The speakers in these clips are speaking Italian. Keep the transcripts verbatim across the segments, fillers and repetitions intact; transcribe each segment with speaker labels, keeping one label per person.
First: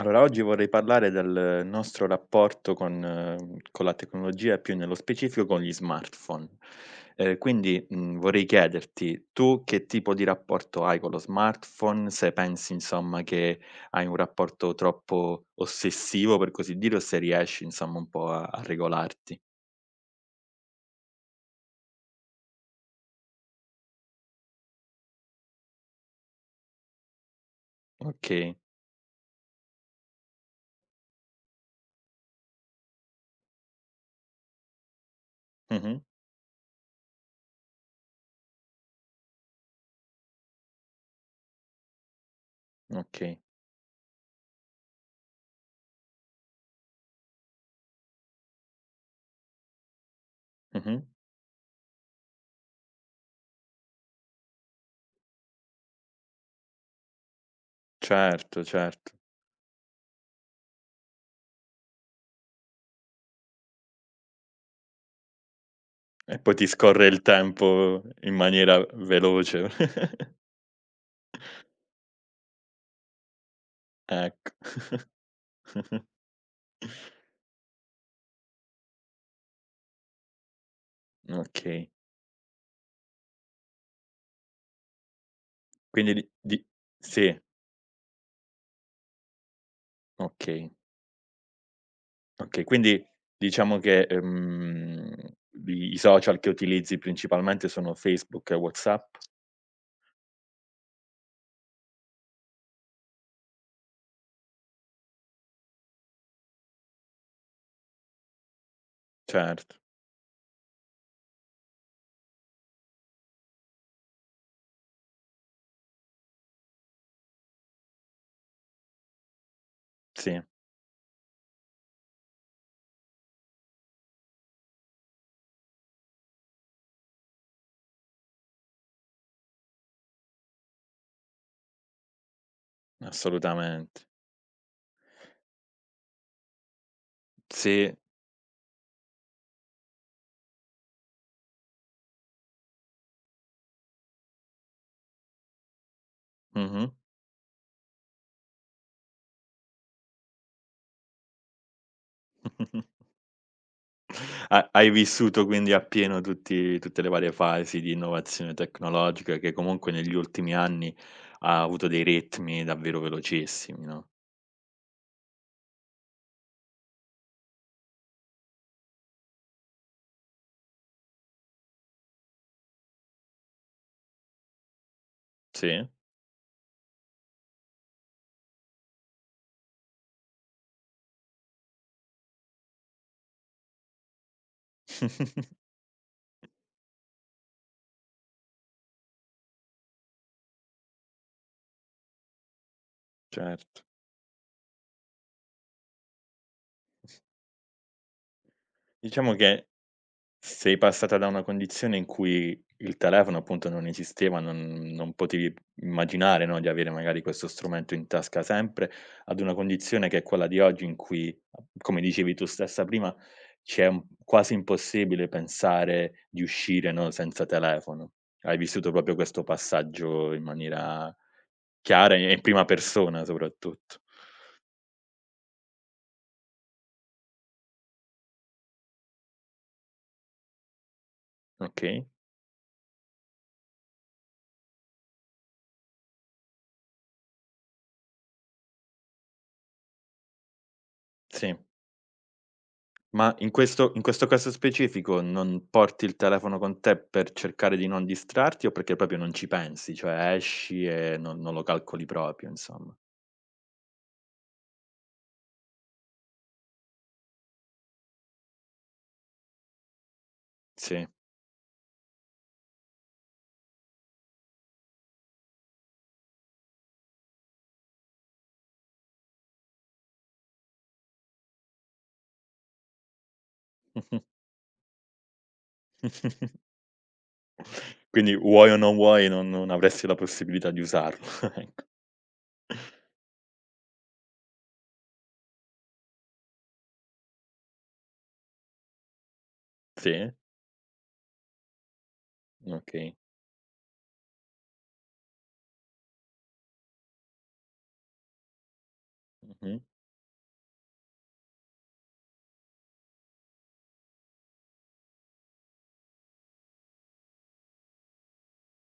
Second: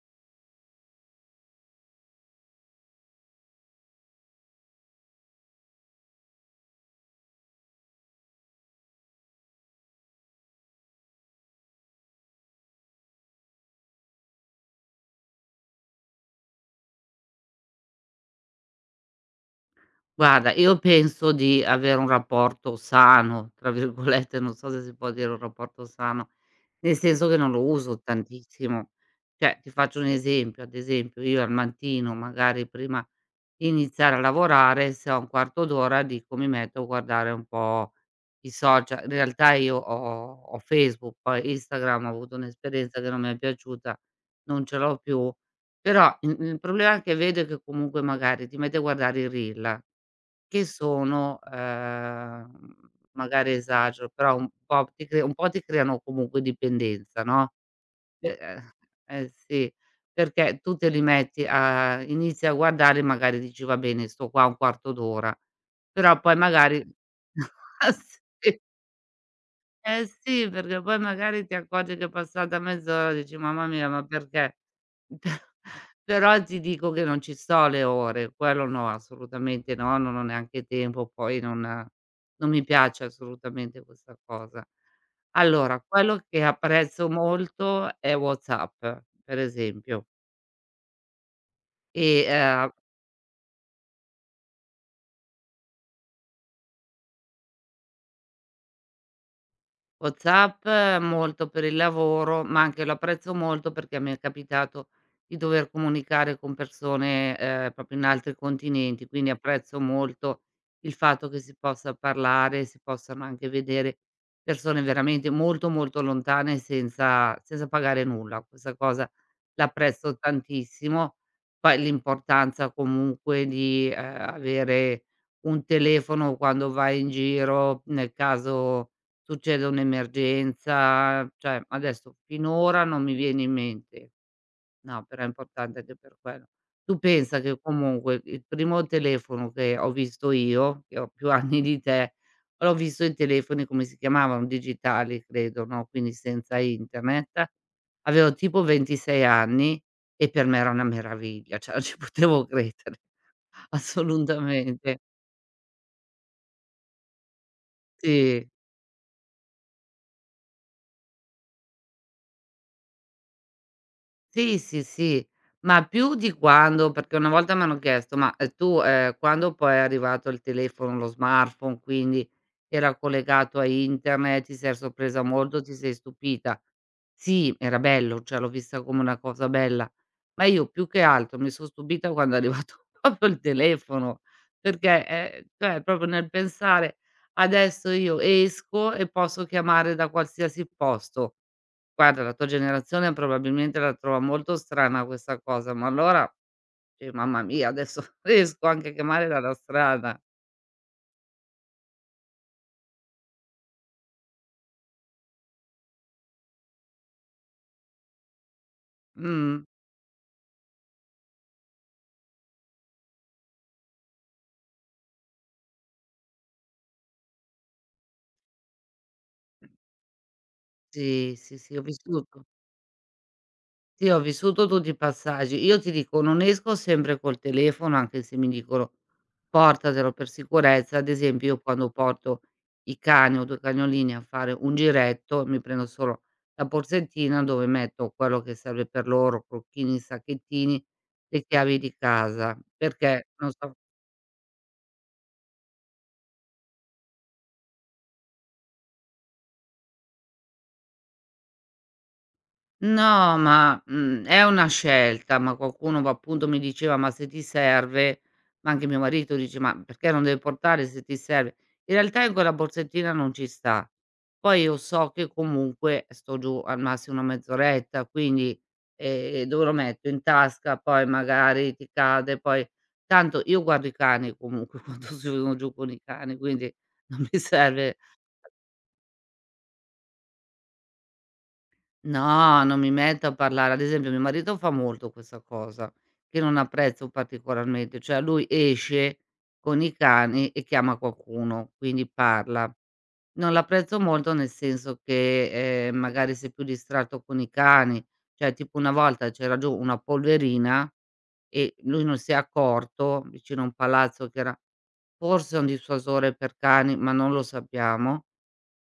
Speaker 1: Allora, oggi vorrei parlare del nostro rapporto con uhm, con la tecnologia e più nello specifico con gli smartphone. Ehm, quindi, mhmm, vorrei chiederti: tu che tipo di rapporto hai con lo smartphone? Se pensi insomma che hai un rapporto troppo ossessivo, per così dire, o se riesci insomma un po' a a regolarti.
Speaker 2: Guarda, io penso di avere un rapporto "sano", tra virgolette, non so se si può dire un rapporto sano, nel senso che non lo uso
Speaker 1: Okay.
Speaker 2: tantissimo. Cioè, ti faccio un esempio, ad esempio io al mattino, magari prima di iniziare a lavorare, se ho un quarto
Speaker 1: Mh-mh.
Speaker 2: d'ora dico: "Mi metto a guardare un po' i social". In realtà io ho ho Facebook, poi Instagram ho avuto un'esperienza che non mi è
Speaker 1: Okay.
Speaker 2: piaciuta, non ce l'ho più, però il il problema che vedo è che comunque magari ti metti a guardare i reel che
Speaker 1: Mh-mh.
Speaker 2: sono, ehm, magari esagero, però un po' ti cre un po' ti creano comunque dipendenza, no. Sì. pe eh
Speaker 1: Certo, certo.
Speaker 2: Eh sì, perché tu te li metti a inizi a guardare, e magari dici: "Va bene, sto qua un quarto d'ora", però poi
Speaker 1: E poi ti
Speaker 2: magari
Speaker 1: scorre il
Speaker 2: sì.
Speaker 1: tempo in maniera veloce.
Speaker 2: Eh sì, perché poi magari ti accorgi che è passata mezz'ora, dici: "Mamma mia, ma
Speaker 1: Ecco.
Speaker 2: perché?" Però ti dico che non ci sto le ore, quello no, assolutamente no, non ho neanche tempo, poi non
Speaker 1: Okay.
Speaker 2: non mi piace assolutamente questa cosa. Allora,
Speaker 1: Quindi
Speaker 2: quello
Speaker 1: di
Speaker 2: che
Speaker 1: di
Speaker 2: apprezzo
Speaker 1: sì,
Speaker 2: molto è WhatsApp, per esempio,
Speaker 1: okay,
Speaker 2: e,
Speaker 1: okay.
Speaker 2: ehm
Speaker 1: Quindi diciamo che, ehm, i i social che utilizzi principalmente sono Facebook e WhatsApp?
Speaker 2: WhatsApp eh, molto per il lavoro, ma anche lo apprezzo molto perché mi è capitato di dover comunicare con persone, ehm, proprio in altri continenti, quindi
Speaker 1: Certo,
Speaker 2: apprezzo molto il fatto che si possa parlare, si possano anche vedere persone veramente molto, molto lontane senza senza pagare nulla. Questa cosa l'apprezzo
Speaker 1: sì,
Speaker 2: tantissimo. Poi l'importanza comunque di, ehm, avere un telefono quando vai in giro, nel caso succede un'emergenza, cioè adesso finora non mi viene in
Speaker 1: assolutamente.
Speaker 2: mente. No, però è importante anche per quello. Tu pensa che
Speaker 1: Sì,
Speaker 2: comunque il primo telefono che ho visto io, che ho più anni di te, l'ho visto i telefoni come si chiamavano? Digitali credo, no, quindi senza
Speaker 1: mh-mh.
Speaker 2: internet. Avevo tipo ventisei anni e per me era una meraviglia, cioè non ci potevo credere,
Speaker 1: Ha hai
Speaker 2: assolutamente.
Speaker 1: vissuto quindi appieno tutti tutte le varie fasi di
Speaker 2: Sì.
Speaker 1: innovazione tecnologica che comunque negli ultimi anni ha avuto dei ritmi davvero velocissimi, no?
Speaker 2: Sì, sì, sì, ma più di quando perché una volta m'hanno chiesto: "Ma, ehm, tu, ehm, quando poi è arrivato il telefono, lo smartphone, quindi era collegato a internet, ti sei sorpresa molto, ti
Speaker 1: Sì.
Speaker 2: sei stupita?" Sì, era bello, cioè l'ho vista come una cosa bella, ma io più che altro mi son stupita quando è arrivato proprio il telefono, perché, ehm, cioè proprio nel pensare: "Adesso io esco e posso chiamare da qualsiasi posto." Guarda, la tua generazione probabilmente
Speaker 1: Certo.
Speaker 2: la trova molto strana questa cosa, ma allora, eh, mamma mia, adesso riesco anche a chiamare
Speaker 1: Diciamo
Speaker 2: dalla
Speaker 1: che
Speaker 2: strada.
Speaker 1: sei passata da una condizione in cui il telefono appunto non esisteva, non non potevi immaginare, no, di avere magari questo strumento in tasca sempre, ad una
Speaker 2: Mh.
Speaker 1: condizione che è quella di oggi in cui, come dicevi tu stessa prima, ci è un quasi impossibile pensare di uscire, no, senza telefono. Hai vissuto proprio questo passaggio in maniera
Speaker 2: Sì, sì, sì, ho
Speaker 1: chiara e in
Speaker 2: vissuto.
Speaker 1: prima persona soprattutto.
Speaker 2: Sì, ho vissuto tutti i passaggi. Io ti dico, non esco sempre col telefono, anche se mi dicono: "Portatelo per sicurezza." Ad esempio, io quando
Speaker 1: Okay,
Speaker 2: porto i cani, ho due cagnolini, a fare un giretto, mi prendo solo la borsettina dove metto quello che serve per loro, crocchini, sacchettini, le
Speaker 1: sì.
Speaker 2: chiavi di casa, perché
Speaker 1: Ma
Speaker 2: non
Speaker 1: in
Speaker 2: so.
Speaker 1: questo in questo caso specifico non porti il telefono con te per cercare di non distrarti o perché proprio non ci pensi, cioè esci e non non lo calcoli proprio insomma.
Speaker 2: No, ma, mhmm, è una scelta, ma qualcuno va appunto mi diceva: "Ma se ti serve", ma anche mio marito dice: "Ma perché non devi portare se
Speaker 1: Sì.
Speaker 2: ti serve?" In realtà in quella borsettina non ci sta. Poi io so che comunque sto giù al massimo una mezz'oretta, quindi, ehm, dove lo metto? In tasca, poi magari ti cade, poi tanto io guardo i cani comunque quando sono giù con i cani, quindi non mi serve.
Speaker 1: Quindi vuoi o non vuoi non non avresti la possibilità di usarlo, ecco.
Speaker 2: No, non mi metto a parlare. Ad esempio, mio marito fa molto questa cosa, che non apprezzo particolarmente, cioè lui esce con i
Speaker 1: Sì,
Speaker 2: cani e chiama qualcuno, quindi parla.
Speaker 1: okay.
Speaker 2: Non l'apprezzo molto nel senso che, ehm, magari sei più distratto con i cani, cioè tipo una volta c'era giù
Speaker 1: Mh-mh,
Speaker 2: una polverina e lui non si è accorto, vicino a un palazzo che era forse un dissuasore per cani, ma non lo sappiamo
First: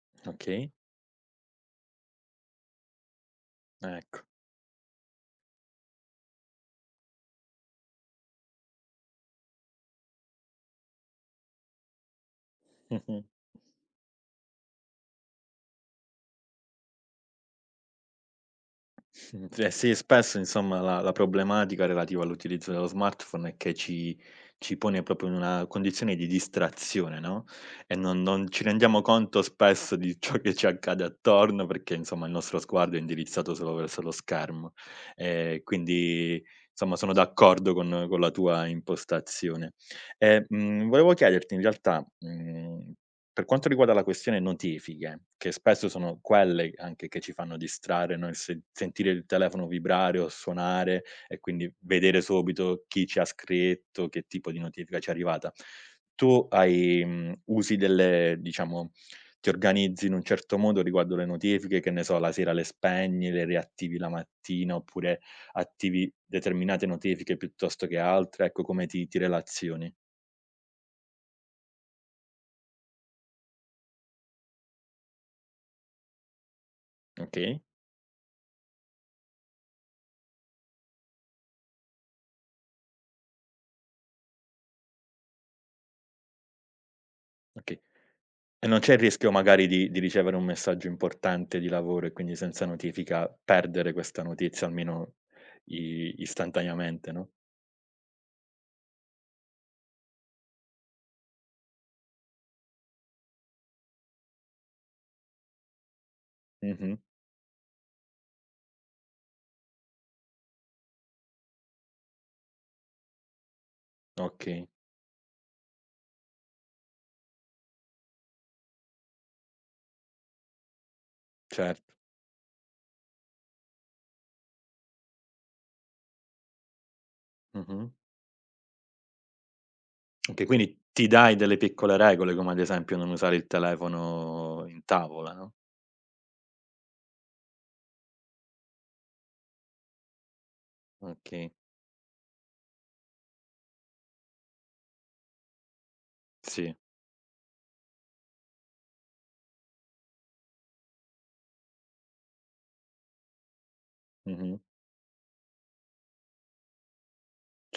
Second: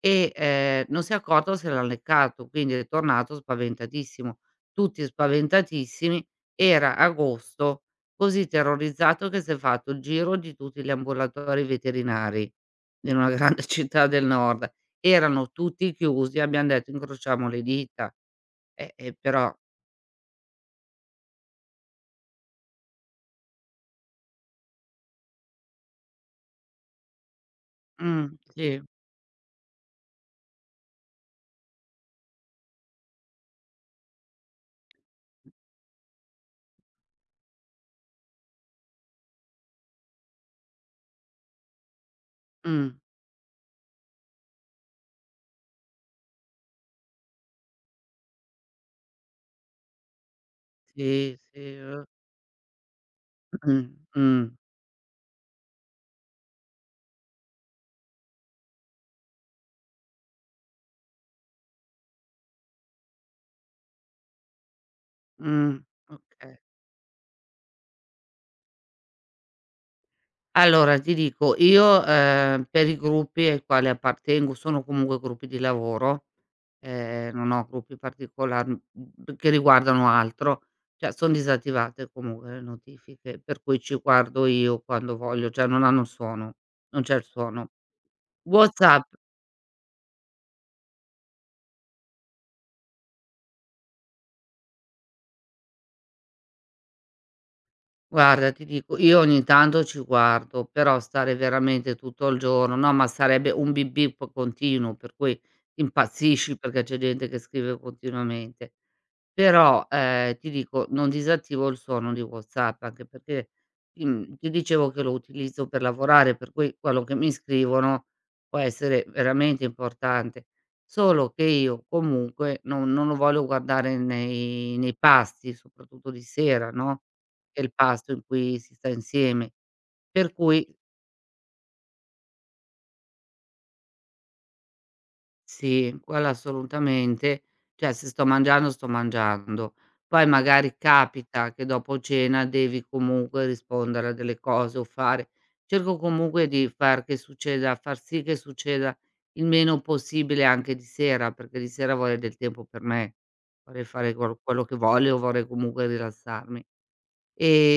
Speaker 2: e,
Speaker 1: okay,
Speaker 2: ehm, non si è accorto se l'ha leccato, quindi è tornato
Speaker 1: ecco.
Speaker 2: spaventatissimo. Tutti spaventatissimi, era agosto, così terrorizzato che si è fatto il giro di tutti gli ambulatori veterinari in
Speaker 1: Mh-mh.
Speaker 2: una grande città del nord. Erano tutti chiusi, abbiam detto: "Incrociamo le dita". Eh, eh,
Speaker 1: Mh,
Speaker 2: però
Speaker 1: eh sì, spesso insomma la la problematica relativa all'utilizzo dello smartphone è che ci ci pone proprio in una condizione di distrazione, no, e non
Speaker 2: mh,
Speaker 1: non ci
Speaker 2: sì.
Speaker 1: rendiamo conto spesso di ciò che ci accade attorno perché insomma il nostro sguardo è indirizzato solo verso lo schermo. Ehm, quindi insomma sono d'accordo con con la tua impostazione. E, mhmm, volevo chiederti in realtà, mhmm
Speaker 2: Mh,
Speaker 1: per quanto riguarda la questione notifiche, che spesso sono quelle anche che ci fanno distrarre, no, il sen sentire il telefono vibrare o suonare
Speaker 2: sì,
Speaker 1: e quindi
Speaker 2: sì, uhm,
Speaker 1: vedere subito chi ci ha scritto, che tipo
Speaker 2: mh,
Speaker 1: di notifica ci è arrivata. Tu hai mhmm, usi delle diciamo ti organizzi in un certo modo riguardo le notifiche, che ne so, la sera le spegni, le riattivi la mattina, oppure
Speaker 2: mh,
Speaker 1: attivi
Speaker 2: mh. oka
Speaker 1: determinate notifiche piuttosto che altre, ecco come ti ti relazioni.
Speaker 2: Allora ti dico, io, ehm, per i gruppi ai quali appartengo, sono comunque gruppi di lavoro, ehm, non
Speaker 1: Okay,
Speaker 2: ho gruppi particolar mhmm, b che riguardano altro, cioè son disattivate comunque le notifiche, per cui ci guardo io quando voglio, cioè non hanno suono, non c'è il suono.
Speaker 1: okay. E non c'è il
Speaker 2: WhatsApp,
Speaker 1: rischio magari di di ricevere un messaggio importante di lavoro e quindi senza notifica perdere questa notizia almeno i istantaneamente, no?
Speaker 2: guarda ti dico, io ogni tanto ci guardo, però stare veramente tutto il giorno no, ma sarebbe un bip bip continuo, per cui impazzisci perché
Speaker 1: Mh-mh.
Speaker 2: c'è gente che scrive continuamente. Però, ehm, ti dico, non disattivo il suono di WhatsApp, anche perché, mhmm, ti
Speaker 1: Okay,
Speaker 2: dicevo che lo utilizzo per lavorare, per cui quello che mi scrivono può essere veramente importante. Solo che io
Speaker 1: certo.
Speaker 2: comunque non non lo voglio guardare nei nei pasti, soprattutto di sera, no, che è il
Speaker 1: Mh-mh.
Speaker 2: pasto in cui si sta insieme. Per
Speaker 1: Okay,
Speaker 2: cui.
Speaker 1: quindi ti dai delle piccole regole come ad esempio non usare il telefono in tavola, no?
Speaker 2: Sì, quello assolutamente. Cioè, se sto mangiando, sto mangiando. Poi magari capita
Speaker 1: Okay,
Speaker 2: che dopo cena devi comunque rispondere a delle cose o fare cerco comunque di
Speaker 1: sì.
Speaker 2: far che succeda far sì che succeda il meno possibile anche di sera, perché di sera vorrei del tempo per me. Vorrei fare quel
Speaker 1: Mh-mh.
Speaker 2: quello che voglio, vorrei comunque rilassarmi.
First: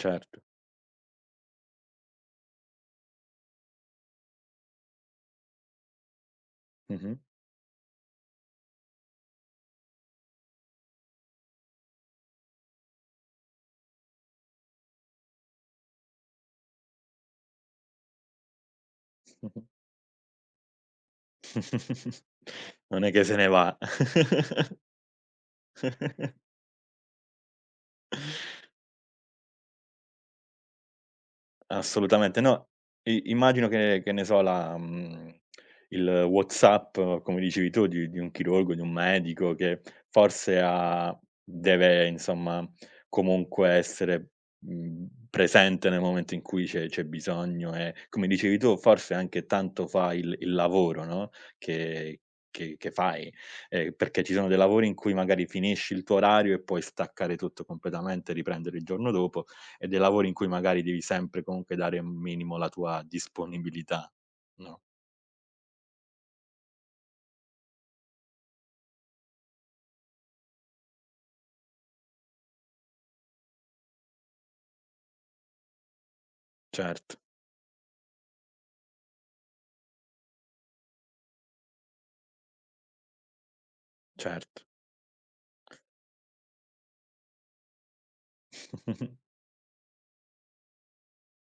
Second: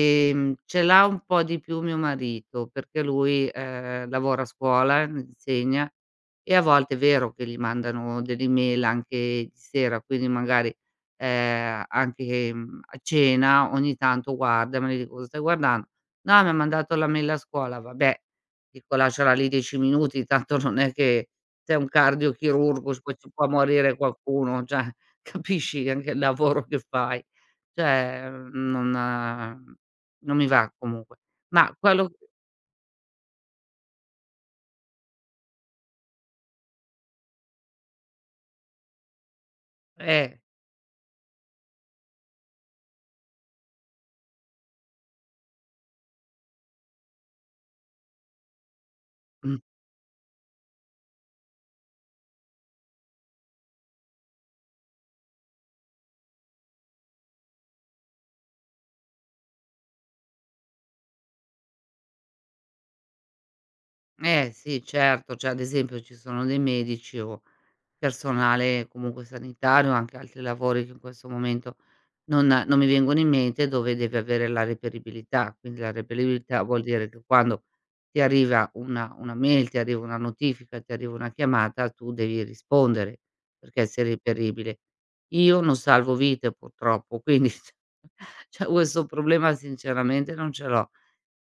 Speaker 1: Certo.
Speaker 2: Ce l'ha un po' di più mio marito, perché lui, ehm, lavora a scuola, insegna e a volte è
Speaker 1: Mh-mh.
Speaker 2: vero che gli mandano delle email anche di sera, quindi magari, ehm, anche, mhmm, a cena ogni tanto guarda, ma io dico: "Cosa stai guardando?" "No, mi ha mandato la mail a scuola." "Vabbè", dico: "Lasciala lì
Speaker 1: Mh-mh.
Speaker 2: dieci minuti, tanto non è che sei un cardiochirurgo, s
Speaker 1: Non è
Speaker 2: poi
Speaker 1: che
Speaker 2: ci
Speaker 1: se ne
Speaker 2: può
Speaker 1: va.
Speaker 2: morire qualcuno." Cioè, capisci anche il lavoro che fai. Cioè, mhmm, non non mi va comunque. Ma quello.
Speaker 1: Assolutamente no. I Immagino che che ne so la mhmm, il WhatsApp, come dicevi tu, di di un chirurgo, di un medico che
Speaker 2: eh,
Speaker 1: forse ha deve insomma comunque essere, mhmm, presente nel momento in cui c'è c'è bisogno e, come dicevi tu, forse anche
Speaker 2: mh,
Speaker 1: tanto fa il il lavoro, no, che che che fai, ehm, perché ci sono dei lavori in cui magari finisci il tuo orario e puoi staccare tutto completamente, riprendere il giorno dopo e dei lavori in cui magari devi sempre comunque dare un minimo la tua disponibilità,
Speaker 2: eh sì,
Speaker 1: no,
Speaker 2: certo, cioè ad esempio ci sono dei medici o personale comunque sanitario, anche altri lavori che in questo momento non non mi vengono in mente, dove devi avere la reperibilità. Quindi la reperibilità vuol dire
Speaker 1: certo,
Speaker 2: che quando ti arriva una una mail, ti arriva una notifica, ti arriva una chiamata, tu devi rispondere, perché sei
Speaker 1: certo.
Speaker 2: reperibile. Io non salvo vite purtroppo, quindi cioè questo problema sinceramente non ce l'ho.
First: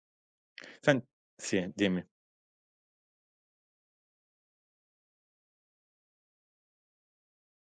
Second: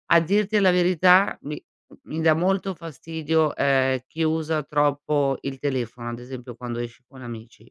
Speaker 2: A dirti la
Speaker 1: Sen
Speaker 2: verità
Speaker 1: sì,
Speaker 2: mi
Speaker 1: eh, dimmi.
Speaker 2: mi dà molto fastidio, ehm, chi usa troppo il telefono, ad esempio quando esci con amici.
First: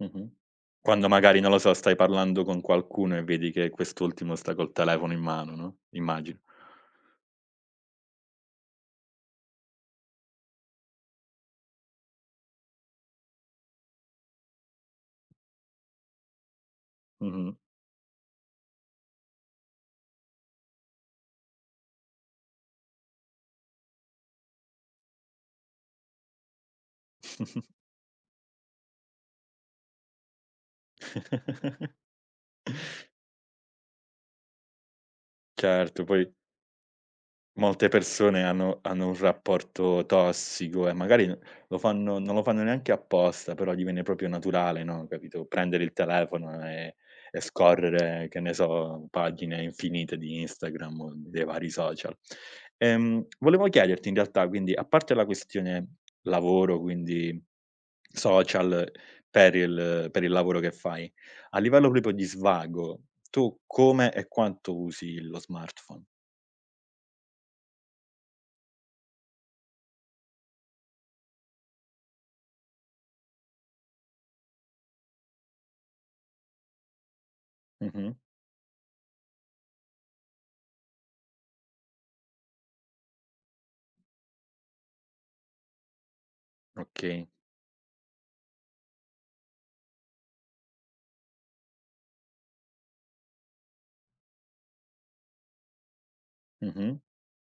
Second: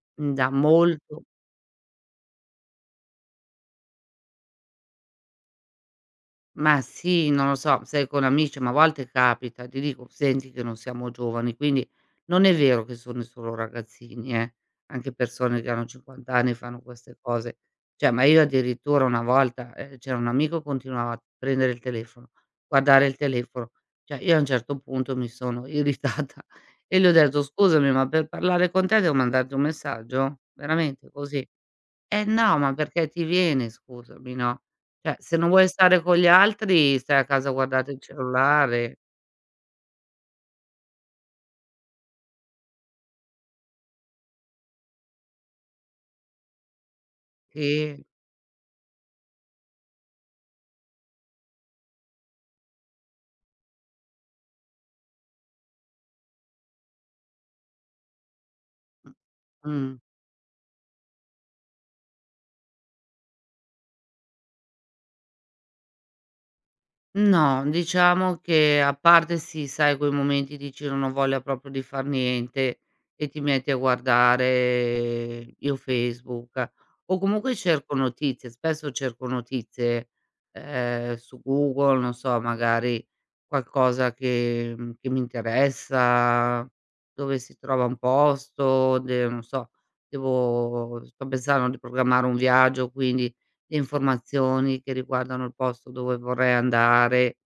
Speaker 1: Mh-mh.
Speaker 2: Mi dà
Speaker 1: Quando
Speaker 2: molto.
Speaker 1: magari, non lo so, stai parlando con qualcuno e vedi che quest'ultimo sta col telefono in mano, no, immagino.
Speaker 2: Ma sì, non lo so, sai con amici, ma a volte capita, ti dico: "Senti che non siamo giovani", quindi non è vero che sono solo ragazzini eh, anche persone che hanno cinquanta anni fanno queste
Speaker 1: Mh-mh.
Speaker 2: cose. Cioè, ma io addirittura una volta, ehm, c'era un amico che continuava a prendere il telefono, guardare il telefono. Cioè, io a un certo punto mi sono irritata e gli ho detto: "Scusami, ma per parlare con te devo mandarti un messaggio? Veramente così?" Eh no, ma perché ti viene scusami, no? Cioè, se non vuoi stare
Speaker 1: Certo,
Speaker 2: con gli
Speaker 1: poi
Speaker 2: altri stai a casa a
Speaker 1: molte
Speaker 2: guardate il
Speaker 1: persone hanno
Speaker 2: cellulare.
Speaker 1: hanno un rapporto tossico e magari n lo fanno non lo fanno neanche apposta, però gli viene proprio naturale, no, capito, prendere il telefono e e
Speaker 2: Sì.
Speaker 1: scorrere, che ne so, pagine infinite di Instagram o dei vari social. Ehm, volevo chiederti in realtà, quindi, a parte la questione lavoro, quindi social
Speaker 2: Mh.
Speaker 1: per
Speaker 2: Mh.
Speaker 1: il per il lavoro che fai, a livello proprio di svago, tu come e quanto usi lo smartphone?
Speaker 2: No, diciamo che a parte sì, sai quei momenti dici: "Non ho voglia proprio di far niente" e ti metti a guardare io Facebook, o comunque cerco
Speaker 1: Mh-mh.
Speaker 2: notizie, spesso cerco notizie, ehm, su Google, non so, magari qualcosa che mhmm, che mi interessa,
Speaker 1: Okay.
Speaker 2: dove si trova un posto, de non so, devo sto pensando di programmare un viaggio, quindi le informazioni che riguardano il posto dove vorrei
Speaker 1: Mh-mh.
Speaker 2: andare.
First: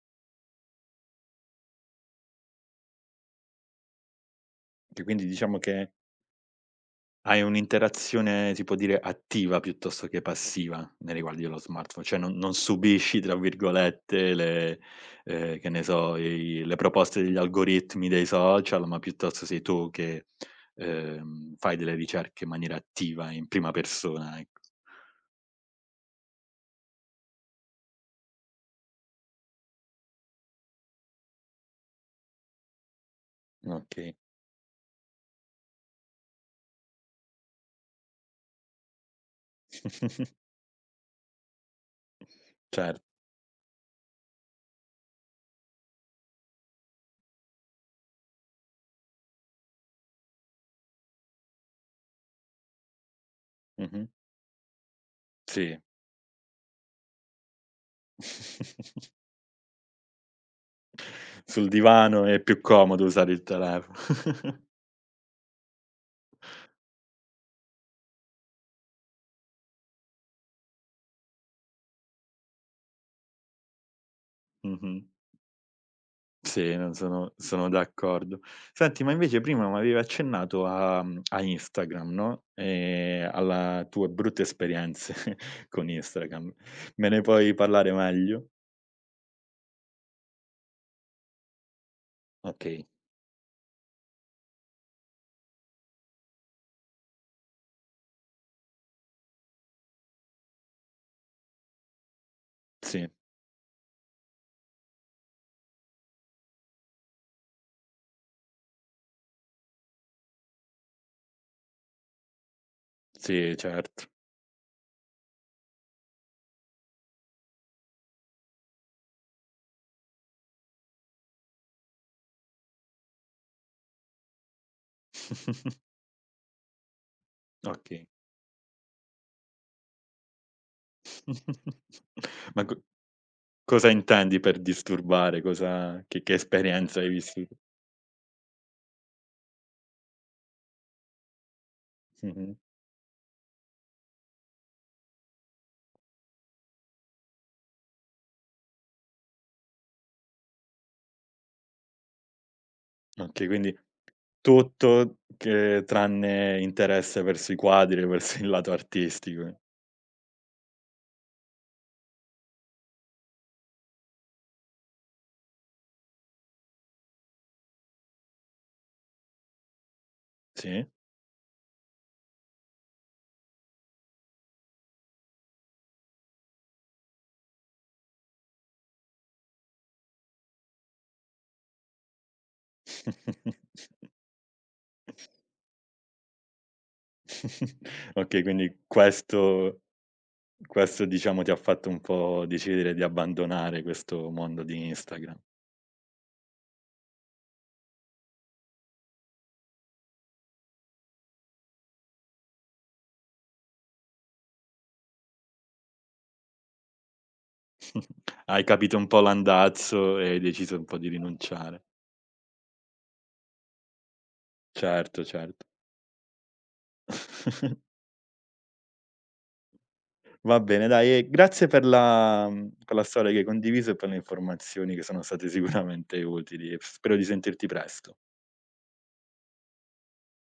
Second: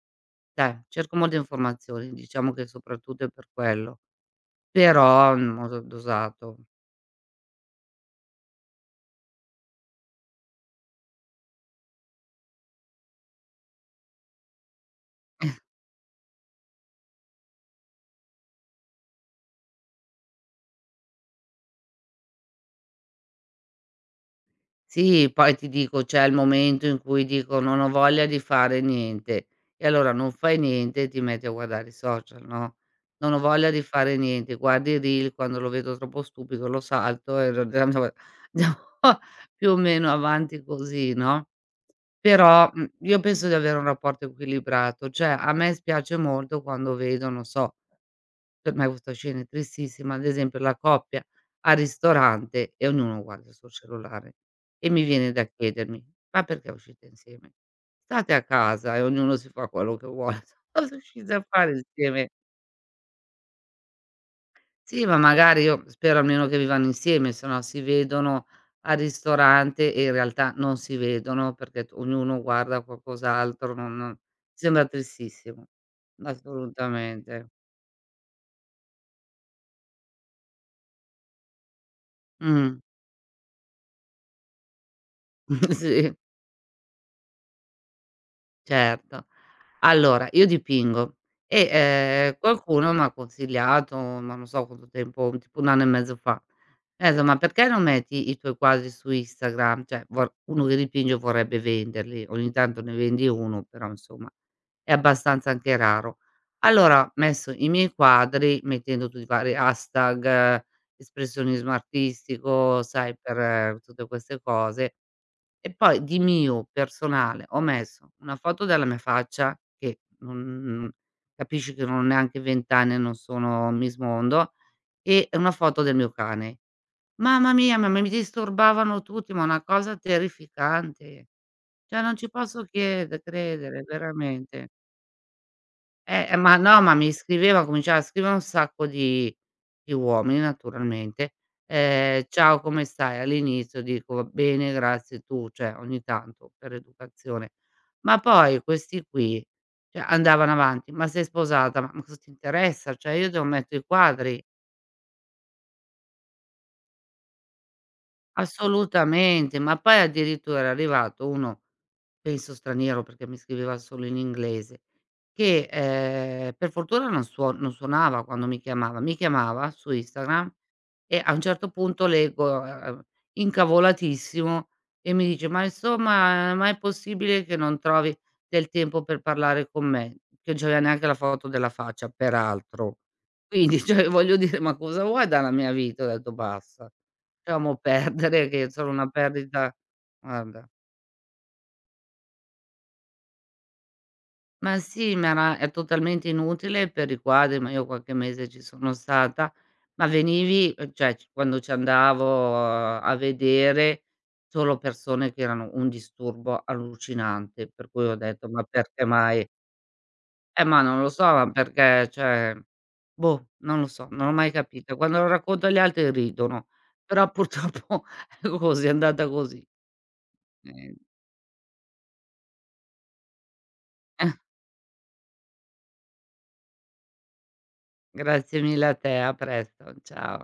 Speaker 2: Cioè, cerco molte informazioni, diciamo che soprattutto è per quello,
Speaker 1: Che quindi
Speaker 2: però in
Speaker 1: diciamo
Speaker 2: modo
Speaker 1: che
Speaker 2: dosato.
Speaker 1: hai un'interazione, si può dire, attiva piuttosto che passiva nei riguardi dello smartphone, cioè non non "subisci" tra virgolette le ehm, che ne so, i le proposte degli algoritmi dei social, ma piuttosto sei tu che, ehm, fai delle ricerche in maniera attiva, in prima persona, ecco.
Speaker 2: Sì, poi ti dico, c'è il momento in cui dico: "Non ho voglia di fare niente" e allora non fai niente e ti metti a guardare i social, no, "Non ho voglia di
Speaker 1: Okay.
Speaker 2: fare niente", guardi i reel, quando lo vedo troppo stupido lo salto e andiamo più o meno avanti così, no? Però, mhmm,
Speaker 1: Cer
Speaker 2: io penso di avere un rapporto equilibrato, cioè a me spiace molto quando vedo, non so, per me questa scena è tristissima, ad esempio la coppia al ristorante e ognuno guarda il suo
Speaker 1: mh-mh.
Speaker 2: cellulare e mi viene da
Speaker 1: Sì.
Speaker 2: chiedermi: "Ma perché uscite insieme? State a casa e ognuno si fa quello che vuole, cosa uscite a
Speaker 1: Sul
Speaker 2: fare
Speaker 1: divano
Speaker 2: insieme?"
Speaker 1: è più comodo usare il telefono.
Speaker 2: Sì, ma magari io spero almeno che vivano insieme, se no si vedono al ristorante e in realtà non si vedono perché t ognuno guarda qualcos'altro, non non mi sembra
Speaker 1: Mh-mh.
Speaker 2: tristissimo.
Speaker 1: Sì, non sono
Speaker 2: Assolutamente.
Speaker 1: sono d'accordo. Senti, ma invece prima m'avevi accennato a mhmm, a Instagram, no,
Speaker 2: Mh.
Speaker 1: ehm, alla tue brutte esperienze con
Speaker 2: Sì.
Speaker 1: Instagram. Me ne puoi parlare meglio?
Speaker 2: Certo. Allora, io dipingo e, ehm,
Speaker 1: Okay,
Speaker 2: qualcuno m'ha consigliato, ma non so quanto tempo, tipo un anno e mezzo fa, mi ha detto: "Ma perché non metti i tuoi quadri su Instagram?" Cioè vor uno che dipinge vorrebbe venderli, ogni tanto ne
Speaker 1: sì,
Speaker 2: vendi uno, però insomma è abbastanza anche raro. Allora ho messo i miei quadri mettendo tutti i vari hashtag, espressionismo artistico, sai,
Speaker 1: sì,
Speaker 2: per
Speaker 1: certo.
Speaker 2: tutte queste cose e poi di mio personale ho messo una foto della mia faccia, che non capisci che non ho neanche venti anni e non sono Miss Mondo, e una foto del mio cane. Mamma mia, ma
Speaker 1: Okay.
Speaker 2: mi disturbavano tutti, ma una cosa terrificante. Cioè non ci posso
Speaker 1: Ma co
Speaker 2: chiede credere,
Speaker 1: cosa intendi per
Speaker 2: veramente.
Speaker 1: disturbare? Cosa che
Speaker 2: Eh,
Speaker 1: che
Speaker 2: ehm, ma no, ma
Speaker 1: esperienza hai
Speaker 2: mi
Speaker 1: vissuto?
Speaker 2: scriveva, cominciava a scrivere un sacco di di uomini naturalmente. Ehm:
Speaker 1: Mh-mh.
Speaker 2: "Ciao, come stai?" All'inizio dico: "Va bene, grazie, tu?" Cioè, ogni tanto per educazione. Ma poi questi qui, cioè andavano avanti: "Ma sei sposata?" "Ma ma cosa ti interessa? Cioè, io devo
Speaker 1: Okay, quindi
Speaker 2: mettere i quadri."
Speaker 1: tutto che tranne interesse verso i quadri, verso il lato
Speaker 2: Assolutamente,
Speaker 1: artistico.
Speaker 2: ma poi addirittura era arrivato uno, penso straniero perché mi scriveva solo in inglese, che, ehm, per fortuna non suo non suonava quando mi chiamava, mi chiamava su Instagram
Speaker 1: Sì?
Speaker 2: e a un certo punto leggo, ehm, incavolatissimo e mi dice: "Ma insomma, ma è possibile che non trovi del tempo per parlare con me?" Che non c'aveva neanche la foto della faccia peraltro. Quindi, cioè voglio dire, ma cosa vuoi dalla mia vita? Ho detto: "Basta, lasciamo
Speaker 1: Okay,
Speaker 2: perdere che è
Speaker 1: quindi
Speaker 2: solo una perdita",
Speaker 1: questo
Speaker 2: guarda.
Speaker 1: questo diciamo ti ha fatto un po' decidere di abbandonare questo mondo
Speaker 2: Ma
Speaker 1: di
Speaker 2: sì, ma
Speaker 1: Instagram.
Speaker 2: era è totalmente inutile per i quadri, ma io qualche mese ci sono stata, ma venivi ehm, cioè c quando ci andavo a vedere solo persone che erano un disturbo allucinante, per cui ho detto: "Ma
Speaker 1: Hai capito
Speaker 2: perché
Speaker 1: un po'
Speaker 2: mai?"
Speaker 1: l'andazzo e hai
Speaker 2: Eh,
Speaker 1: deciso
Speaker 2: ma
Speaker 1: un po'
Speaker 2: non
Speaker 1: di
Speaker 2: lo so, ma
Speaker 1: rinunciare.
Speaker 2: perché cioè, boh, non lo so, non l'ho mai capito. Quando
Speaker 1: Certo,
Speaker 2: lo
Speaker 1: certo.
Speaker 2: racconto agli altri ridono, però purtroppo è così, è andata così.
Speaker 1: Va bene
Speaker 2: Nient
Speaker 1: dai e grazie per la mhmm, per la storia che hai condiviso e per le
Speaker 2: eh,
Speaker 1: informazioni che sono state sicuramente utili e spero di sentirti presto.
Speaker 2: Grazie mille a te, a presto, ciao.